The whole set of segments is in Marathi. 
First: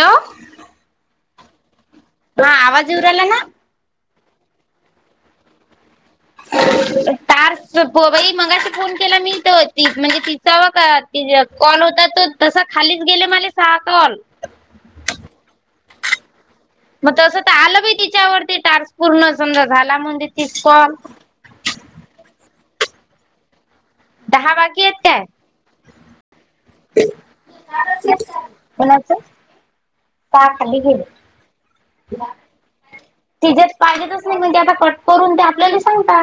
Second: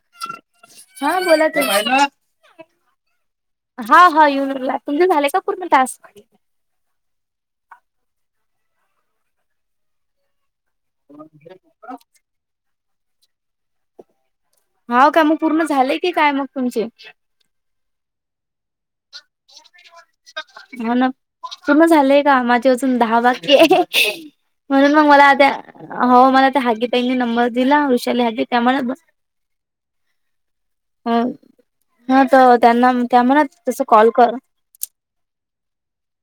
हॅलो हा बोलात. हा आवाज येऊ राहिला ना. हा हा येऊ राहिलाय तुमचे झाले का पूर्ण टास्क. तार बाई मगाशी फोन केला मिी तर त म्हणजे ती. व का त कॉल होता तो तसा खालीच गेले मला सहा कॉल. हवं का मग पूर्ण झालेय की काय मग. तुमचे मग तसं तर आलं ब तिच्यावरती तार्स पूर्ण समजा झाला म्हणजे तीच कॉल. तुमचं झालं का माझी अजून दहा बाकी आहेत. दहा बाकी म्हणून मग आहेत मला त्या हो मला त्या हागी तईनी नंबर दिला काय वुषाली हागी त्यामुळे. [inaudible] दहा खाली गेले. हा तर त्यांना कॅमेरा ट. पाहिजच नाही म्हणजे आता कट करून ते आपल्याला सांगता.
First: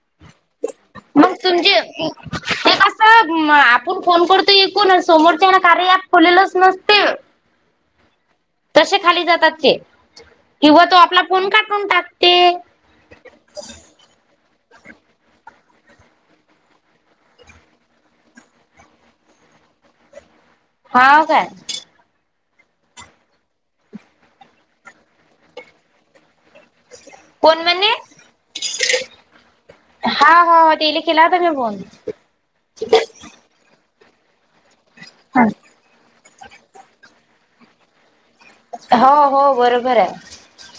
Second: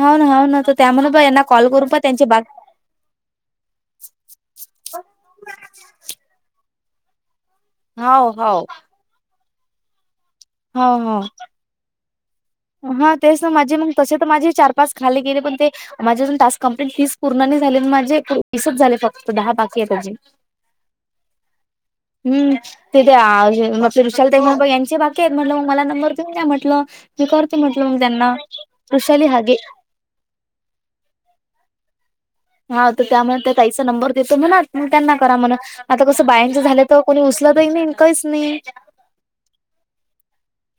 होा ना ह ना तर त्यामुळे पण मग यांना कॉल तुमचे करून प त्यांची बाग. ते आपण फोन करतो ऐकू समोरच्या कार्य प खोलेलंच नसते. हो हो. खाली जातात किंवा तो हाव हाव आपला फोन का करतात. हा तेच ना माझे मग तसे तर माझे चार पाच खाले गेले पण ते. माझ्या अजून टास्क कंप्लीट तीस पूर्ण नाही झाली माझे तीसच झाले फक्त दहा बाकी आहे त्या हाव काय? हम्म तिथे विशाल ते मुंबाई यांचे बाकी आहेत म्हटलं मग मला नंबर देऊन द्या म्हटलं. ते कोण करतील म्हणे? म्हंटल त्यांना वृषाली हागे हा हा तडेली केला की फोन. हा तर त्यामुळे ताईंचा नंबर देतो ना ना त्यांना करा म्हण आता कसं बायांचं झालं तर कोणी उचलतही नाही इम काहीच नाही. हो हो बरोबर आहे.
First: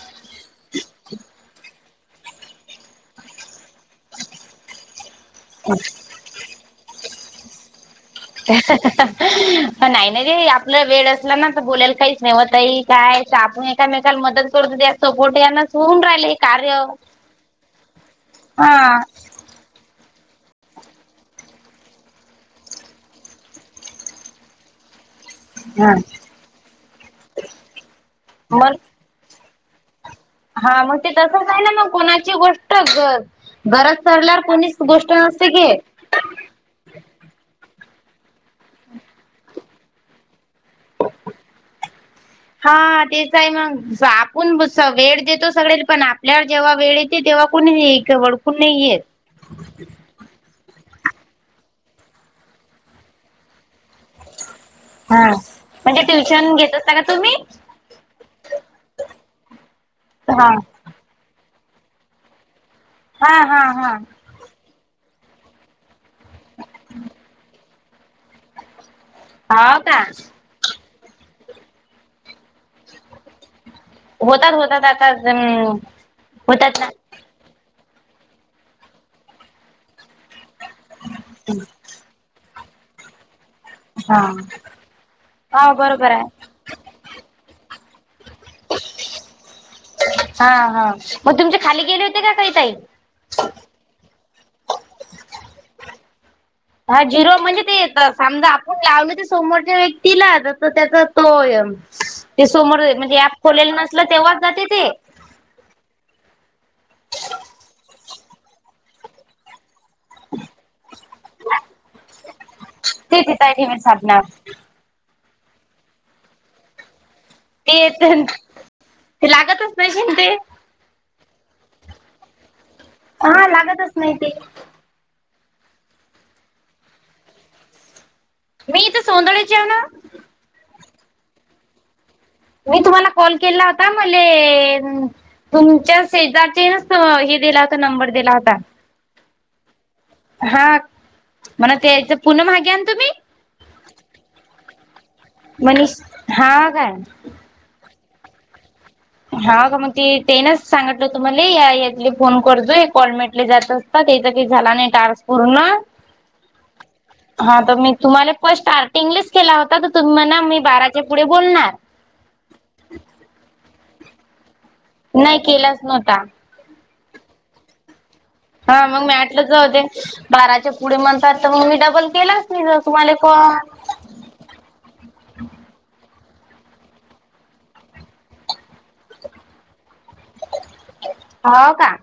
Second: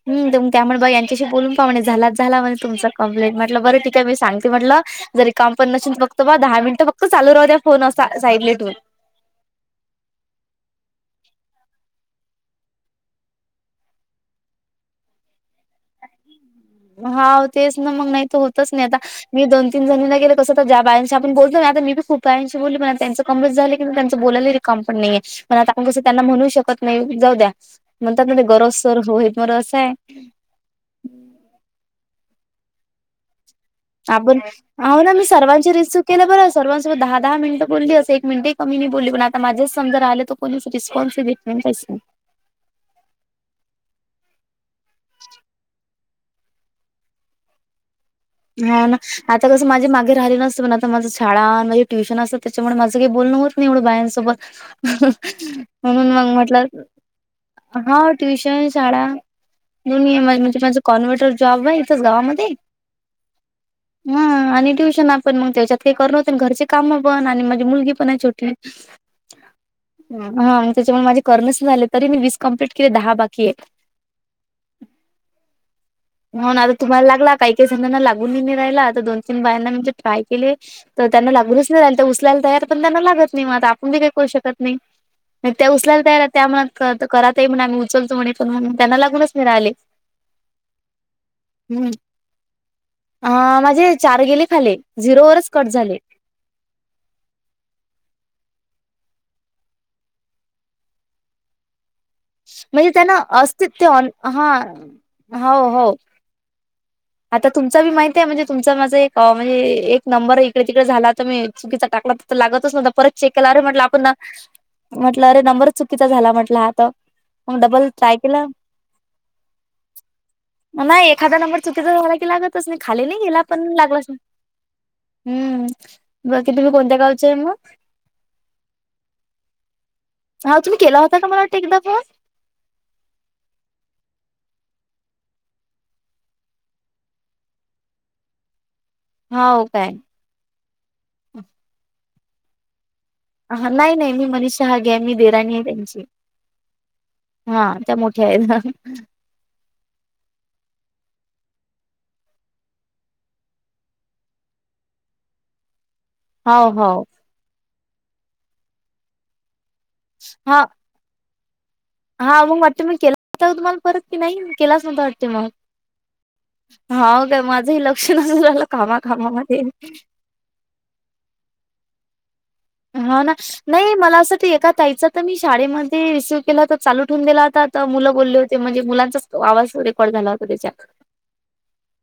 हम तु त्यामुळे बघ यांच्याशी बोलून पा म्हणे झालाच झाला म्हण तुमच कं्प्लेंट म्हटलं बरं त काय मी सांगते म्हटलं. जरी काम पण नशसेन फक्त ब दहा मिनिटं फक्त चालू राह द्या फोन असा साईडला ठेवून [unintelligible] नाही नाही रे आपला वेळ असला ना तर बोलायला काहीच ने्हतही काय आपण एकामेकाला मदत करूतो द्या. सपोर्ट यांनास होऊन राहिले कार्य हा तेच ना मग नाही तर होतच नाही आता हा. मी दोनीनणीांना गेले कसं तर ज बायांशी आपण बोलतो ना आता मी खूप बायाशी बोलली म त्यांच कंमज झालं की त्यांं बोलालं. का पण नाही पण आता आप कस त्यांना म्हणू शकत नाही जाऊ द्या म्हणतात गरज मग सर हो म रस आहे. हा मग ते तसं आहे. ना मग कोणाची गोष्ट घरात चालल्यावर कोणीच गोष्ट नसते की तिने बरं सर्वांसोबत दहा दहा मिनटं बोलली असं एक मिनटे कमी नाही बोललीण आ माझेच समज राहिले कोणीच रिस्पॉन्सि भेट नाही [unintelligible] हा तेच आहे मग, आपण वेळ देतो सगळे पण जेव्हा वेळेत तेव्हा कोणी होा नाही ना येत. [unintelligible] आता कसं माझे मागे राहिले नसत पण आता माझं शाळा माझे ट्युशन असतं. त्याच्यामुळे माझं काही बोल न नाही एवढं बायांसोबत हा. म्हणजे म्हणून मग ट्युशन म्हटलं घेत असता का तुम्ही. हा ट्युशन, शाळा, दोन्ही ये हा म्हणजे माझ कॉन्व्हर्टर जॉब आहे इथंच गावामध्ये. हा, हा, हा- हा आणि ट्युशन आपण मग त्याच्यात काही कर नवत घरचे काम पण आणि माझी मुलगी पण आहे छोटी. हो का हा त्याच्यामुळे माझे करर्णस झाले तरी मी वीस कंप्लीट केले दहा बाकी आहे. होतात होतात आता म हो आता होतात ना तुम्हाला लागला काही काही जणांना लागून नाही नाही राहिला आता दोन तीन बायांना म्हणजे ट्राय केले तर त्यांना लागूनच नाही त्यां उचलायला तयार पण त्यांना लागत नाही मग आता आपण बी काही हा. करू शकत नाही. मग त्या हो उचलायला बरोबर आहे तयार त्या मनात करा ताई म्हणे मी उचलतो म्हणे पण त्यांना लागूनच नाही राहिले. हा हा मग तुमच्या खाली हम्म गेले होते का काही ताई अ माझे चार गेले खाले झिरोवरच कट झाले हा झिरो म्हणजे ते येत समजा आपण लावलं ते समोरच्या व्यक्तीला तर त्याचा तो ते समोर म्हणजे त्यांना ऍप खोलेल अस्तित्व नसलं तेव्हाच हा जाते ते. हो हो आता तुमच बी माहती आहे म्हणजे तुमचा माझा एक म्हणजे एक नंबर इकडे तिकडे झाला तर मी चुकीचा टाकला तर लागतच नव्हता परत ते चेक तिथं केला आहे अरे ठेवीत म्हंटलं आपण ना साधणार. म्हटलं अरे नंबरच चुकीचा झाला म्हटलं आता ते य ते लागतच नाही की ते. नाही एखादा नंबर चुकीचा झाला की लागतच नाही. खाली नाही गेला हा पण लागतच लागलाच नाही ते हम्म, बाकी तुम्ही कोणत्या गावचे मग? मी इथे सोनळेचे आहेव ना [unintelligible] हा तुम्ही केला होता का मला वाट एकदा फोन? मी तुम्हाला कॉल केला होता मले तुमच्या सेजातील हे दिला होता नंबर दिला होता. हाव काय. हा म्हणा तेथ पुन माहागे तुम्ही [unintelligible] ह नाही नाही मी मनीषा हागे आहे मी देवरानी आहे मनीष त्यांची हा काय हा त्या मोठ्या आहेत. हा का मग ती तेनच सांगितलं होत मले यातले फोन करतो कॉलमेटले जात ता त्याचा काही झाला नाही टास पूर्ण हो हो.. हा तर मी तुम्हाला फट स्टार्टिंगलेच केला होता तर तुम ना मी हा बाराच्या पुढे बोलणार हा मग वाटते मी केला हो तुम्हाला परत की नाही केलाच नव्हता वाटते नाही मग केलाच नव्हता हा काय माझही लक्ष नसेल झालं हा मग मी आटलं कामाकामामध्ये जाऊ दे बाराच्या पुढे म्हणतात तर मग मी डबल केला हा ना नाही मला असं एका त्याचा तर मी शाळेमध्ये रिसीव्ह केला हो तर चालू ठेवून दिला होताता मुलं बोलले होते म्हणजे मुलांचाच आवाज वगरे कॉल झाला होता त्याच्या हो का?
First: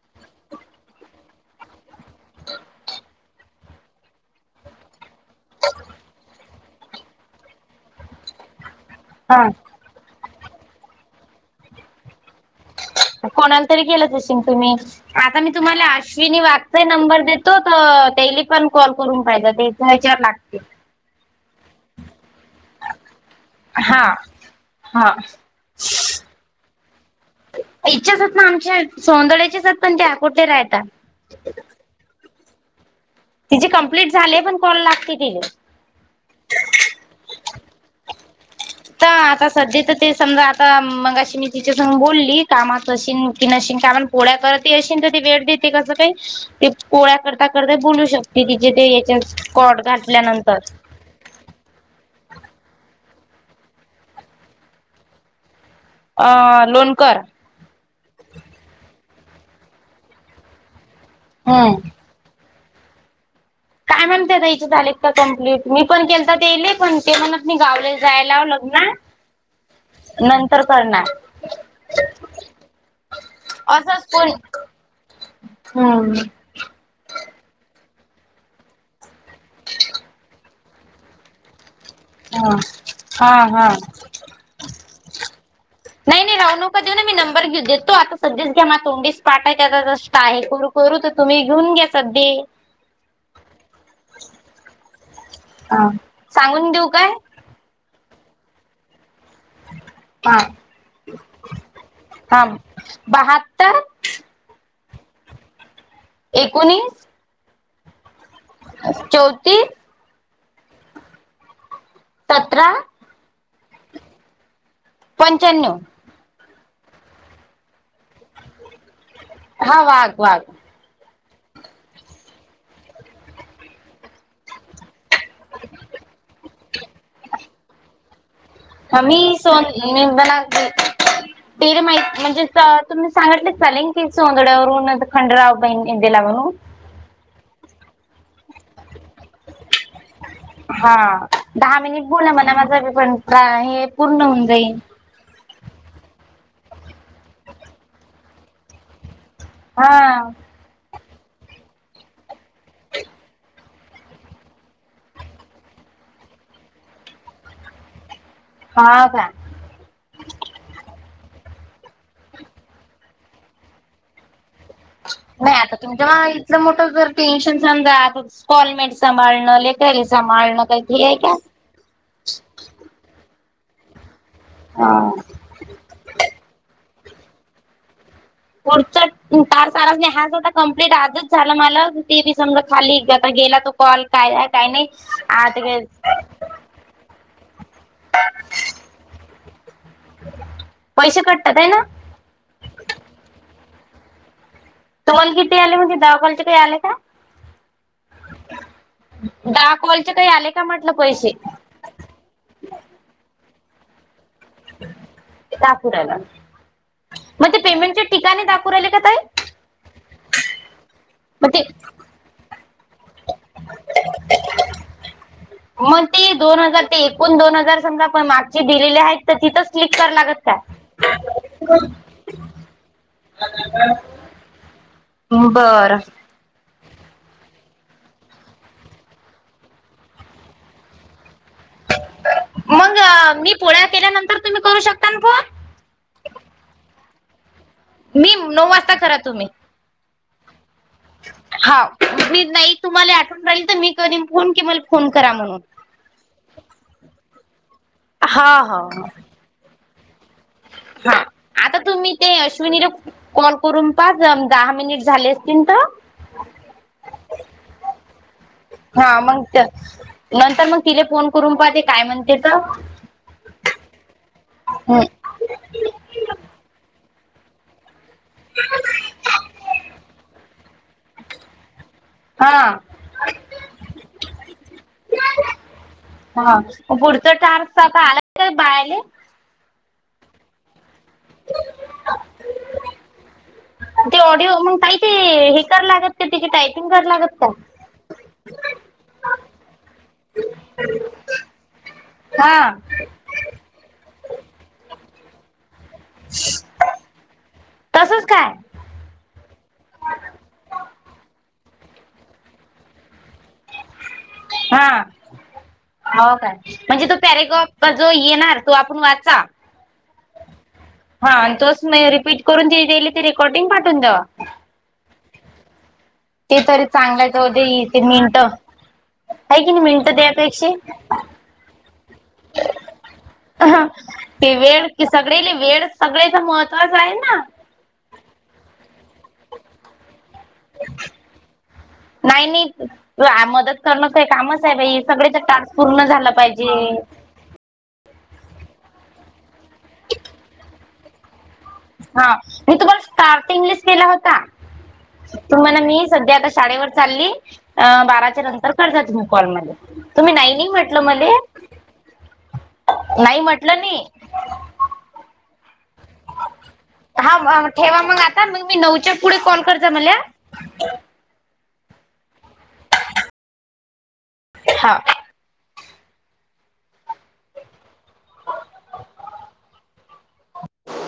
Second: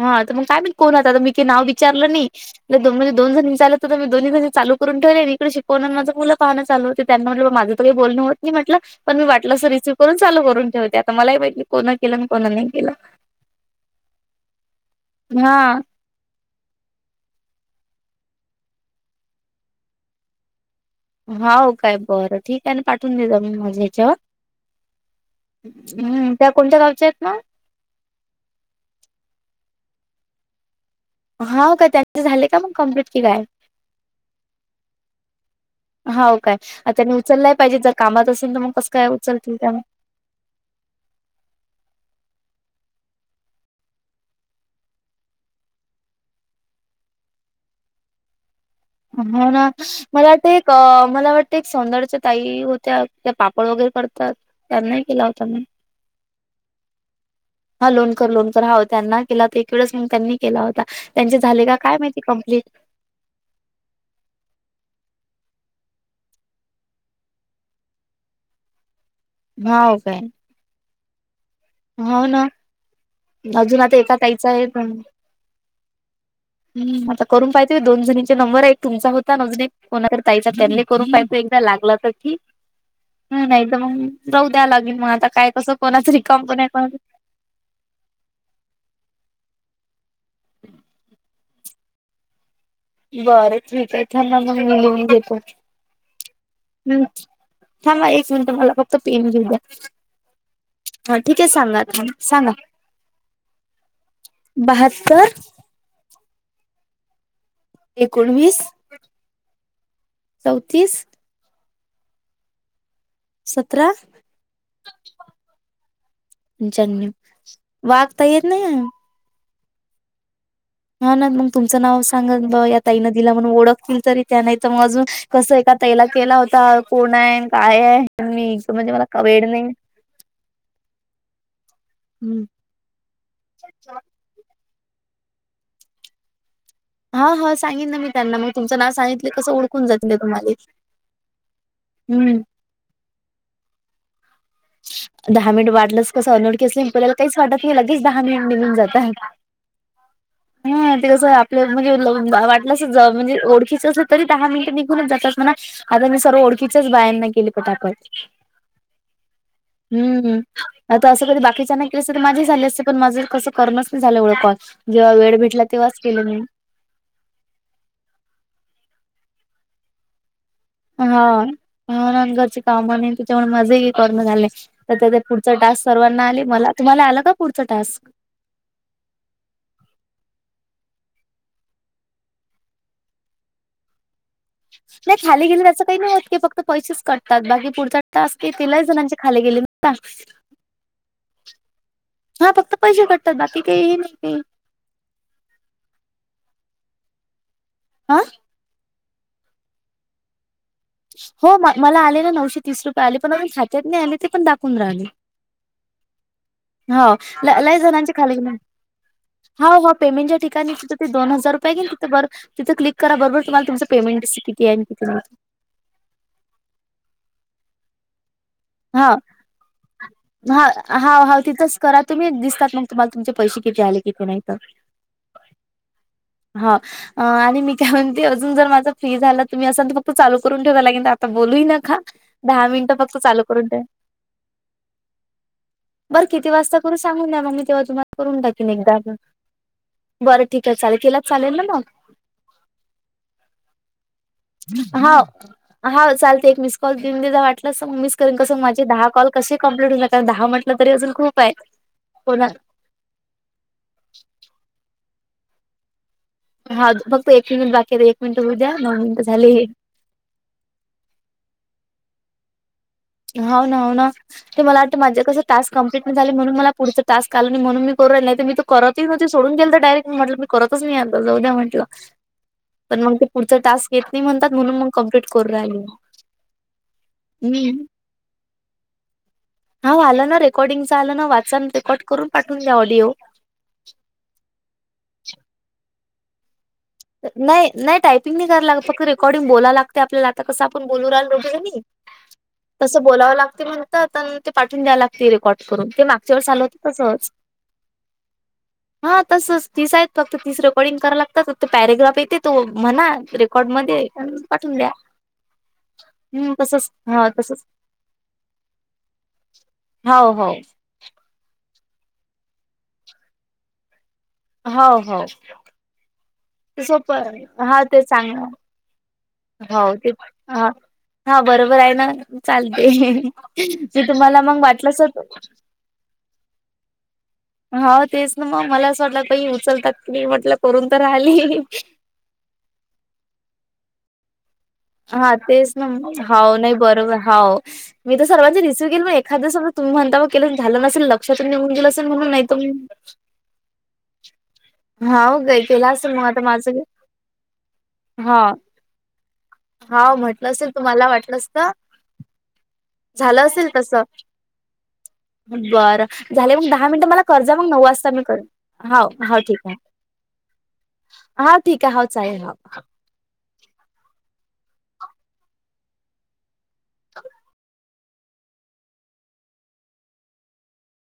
हा तर मग काय माहित कोण होता काय नाव विचारलं नाही ल म्हणज दो जण विचचाललं तर मी दो् चालू [unintelligible] करून ठेले इकडे शिकवणार माझं मुलं पहान चालू होते त्यांना म्हटलं माझं तर काही बोलणं होत नाही म्हटलं पण मी हा वाटलं अस रिसीव्ह करून चालू करून ठेवते आताल मलाही माहितीे नाही कोणाला केलं आणि कोण नाही केलं कोणांला तरी केलांच अशील तु तुम्हीं आता मी हां, तुम्हांला अश्विनी वाघचा नंबर देतो तर तेले पण कॉल करून पाहिजे त्याचा विचार लागतील हो काय बरं ठीक आहे ना पाठवून देेत मी माझ्या हा या्याच्यावर. हा हम्म त्या कोणत्या गावच्या आहेत ना इच्छाचात ना आमच्या सोंदड्याच्याचात पण ते आकुठे राहतात हो काय त्यांच झाले का मग कम्प्लीट तिची कम्प्लीट झाले पण कॉल लागते तिले हो काय आता तिने त उचललाय पाहिजे जर कामात असेल तर मग कसं काय तर आता उचलतील त्या सध्या तर ते समजा आता मगाशी मी तिच्यासंग बोलली कामात असशील की नशीन कारण पोळ्या करत येश तर ते वेळ देते कसं काही ते पोळ्या करता करता बोलू शकते त तिचे ते याच्या हा ना कॉट मला वाटतं घातल्यानंतर एक मला वाट प्रत्येक सौंदर्याच्या ताई होत्या त्या पापड वगैरे करतात त्यांनाही केला होता मी अ लोणकर हा लोणकर लोणकर हा हो त्यांना केला तर एक वेळेस म त्यांनी केला होता त्यांचे झाले हम्म का काय माहिती. कंप्लीट आय म्हण ते द्यायचे झालेत का कं्प्लीट मी पण केल तर तेले पण ते म्हणत मी गावले जायलाव लग्न हा काय तर करणार हो ना अजून आता असंच एका कोण तयचं आहेण हम्म हम आता करून पाहते दोन जणीचे नंबर एक तुमचा होता अजून एक कोणाक तायचा त्यांनी करून पाहि एकदा लागलं तर हा हा नाही हा तर मग रह द्या लागेल मग आता काय कसं कोणातरी राव नूका देऊ ना मी नंबर घेऊ देतो आता सध्याच घ्या म तोंडीस पाठ आहे त्या आहे करू करू तर तुम्ही घेऊन घ्या सध बरंचकय त्यांना मग लिून घेतो ह सांगून देऊ हम्म काय थांबा एक मिनिट मला फक्त पेन घेऊ द्या. हा हा ठीक आहे सांगा हा सांगा बहात्तर बहात्तर एकोणीस एकोणवीस चौतीस चौतीस तत सतरा पंचाण्णव जननी वाघतायर नाही हा वाग वाग हा ना मग तुमचं नाव सांग या ताईनं दिला म्हणून ओळखतील तरी त्या नाही तर मग अजून कसं एकां ताईला केलां होतां कोणं आहे कायं आहे मी म्हणजे ह मी मला वेड नाही सोन मी ब तेर माही हम्म म्हणजे तुम्हीं सांगितले चालेल की सोंदड्यांवरूंन खंडराव बॉकेत गेल्यां म्हणूंन हां हां सांगन नां मी त्यांना मंग तुमचं नांव सांगितले कसं ओळखूंन जातील नां तुम्हांला हा दहा मिनिट बोला मला माझं पण का हे पूर्ण होऊन जाईल दहा मिनिट वाटलंच कसं अनोळखचलं आपल्याला काहीच वाटत नाही लगेच दहा मिनिट निघून जातात हा ह ते कसं आपलं म्हणजे वाटलं अस म्हणजे ओळखीच असल तरी दहा मिनिट निघूनच जात अस म्हणा आता मी सर्व ओळखीच्याच बायांना केली पण ताकद हा का? हम्म हम. आता असं कधी बाकीच्या नाही केलं असं तर माझी झाले असते पण माझे कसं करणच नाही झालं ओळं कॉल जेव्हा वेळ नाही भेटला आता तेव्हाच तुमच्या केलं मा नाही. इथलं मोठं पेन्शन समज क्टॉलमेट सांभाळणं लेकरी सांभाळणं काही ते आहे हा हंद घरची काम नाही त्याच्यामुळे मजाही करण झाले तर का त्या टास्क सर्वांना आले मला तुम्हाला आलं का पुढचं टास्क? पुढचा तार ारच नाही हाता कंप्लीट आजच झाला मला ते बी समजा खाली आता गेला तो कॉल काय? काय नाही खाली गेले आता त्याचं काही नाही होत की फक्त पैसेच कटतात बाकी पुढ तास तिला जणांचे खाले गेले. पैसे कटतात आहे ना हा फक्त पैसे भेटतात बाकी काही हे नाही का? तुम्हाला किती आले म्हजे दावापलचे काही आले का? हा. दहा कॉलचे तरी हो मला आलेला नऊशे तीस रुपय आले पण अजून खात्यात नाही आले ते पणा दाखवू राहिला रा मग ते होा लई पेमेंटच्या जणांची खाली ठिकाणी दाखवू राहिले का ताई होा हो पेमेट ठिकाणी तिथं ते दो मग हजार ते रुपयेन ति तिथं क्लिक करा बरोबर. तुम्हाला तुमचा पेमेंट दिसतं किती हाय किती नाही ते. मग ते दोन हजार ते एकूण दोन हजार समजा पण माग दिलेली हा आहेत तिथच स्लिक क लागत हा का? तर मला तुमचे पैसे किती आले किती नाही तर बरं. हा. अ आणि मी काय म्हणते अजून जर माझा फी झाला तुम्ही असाल तर फक्त चालू करून ठेवा लागेल आता बोलू न का. दहा मिनिटं मग फक्त चालू मी करून पोळ्या केल्यानंतर तुम्ही करू शकता ना फोन? बरं किती वाजता करून सांगून द्या मग मी तेव्हा तुम्हाला मी करून नऊ टाकेन वाजता एकदा करा तुम्ही. बरं ठीक आहे चालेल केला चालेल ना मग हाव मी नाही तुम्हाला आठवून राहील तर मी [unintelligible] हा करा म्हणून. हा चालते एक मिस कॉल वाटलं म मिस करन हा कस हा माझे दहा कॉल कसे कम्प्लीट होईल दहा ह आता तुम्ही ते अश्विनीला कॉल करून पाज दहा मिनिट झाले असतील तर ह फक्त एक मिनिट बाकी आहे एक मिनिट होऊद्या. हा मग नंतर मग तिला फोन करून पाहते काय म्हणते तर हो ना हो ना ते मला वाटतं हम्म. माझे कसं टाक कं्प्लीट नाही झाले म्हणून मला पुढ टास्क आल नाही म्हणून नाही तरी तर करतहीव्हती सोडून गेल तर डायरेक्ट म्हटलं मी करतच नाही आलं जाऊद्या म्हटलं. हा. पण मग ते पुढचं टास्क येत नाही म्हणतात म्हणून मग कम्प्लीट करू राहिलो. हा पुढतं टार्स आता आलाय का बायले हा आलं ना रेकॉर्डिंग च आलं ना वाचन रेकॉर्ड करून पाठून द्या ऑडिओ ती ऑडिओ मग काही ते हिकार लागत क ति क टाईप नाही नाही टायपिंग नाही कराला लागत फक्त रेकॉर्डिंग बोलाव लागते आपल्याला आता कसं आपण बोलू राहिलोगे. हा. तसं बोलावं लागते म्हणतात ते पाठून द्याव लागते रेकॉर्ड करून ते माग चर चालवत तसच. तसच काय? हा तसच दिसायत फक्त तिसरं कडंग कराव लागतात. तो पॅरेग्राफ येते तो म्हणा रेकॉर्ड मध्ये पाठवून हा द्या. हो काय हम्म तसच म्हणजे तो हा तसच पॅरेगॉप जो येणार तो आपण वाचा. हो हो हा आणि तोच रिपीट करून तली ते रेकॉर्डिंग पाठून दवा हो हो ते तरी सोप चांगलाच ह होते ते चांग मिनिट आहे की हो नाही ते मिनिटं ह त्यापेक्षा हा बरोबर आहे ना चालते तेी तुम्हाला मग वाटलंचत सगळ्याथं महत्त्वाचं आहे ना हो तेच ना मग मला असं वाटलं काही उचलतात की म्हटलं करून तर राहिली नाही नाही मदत करणंचही कामच आहे बाई सगळेच टार्स पूर्ण झाला पाहिजे हो मी तर सर्वांचे रिसव्ह के मग एखाद्या समज तु् म्हणता के झालं नसेल लक्षातून निघून गेलं असेल हा म्हणून नाही तर मी तुम्हाला स्टार्ट इंग्लिश केला होता हाव गे तु मला केला मी असेल मग सध्या आता माझं शाळेवर चालली अ हा बाराच्या नंतर करता तुम्ही कॉल म हाव तुम्ही म्हटलं नाही नाही असेल म्हटलं तुम्हाला म वाटलं असतं नाही म्हटलं नाही दारा झाले मग दहा मिनिटं मला हा कज म- मग नऊ ठेवा वाजता मग मी कर आता मग मी ह नऊच्या पुढे ह कॉल ठीक आहे करजा मला हा ठीक आहे हो चालेल ह हा [unintelligible]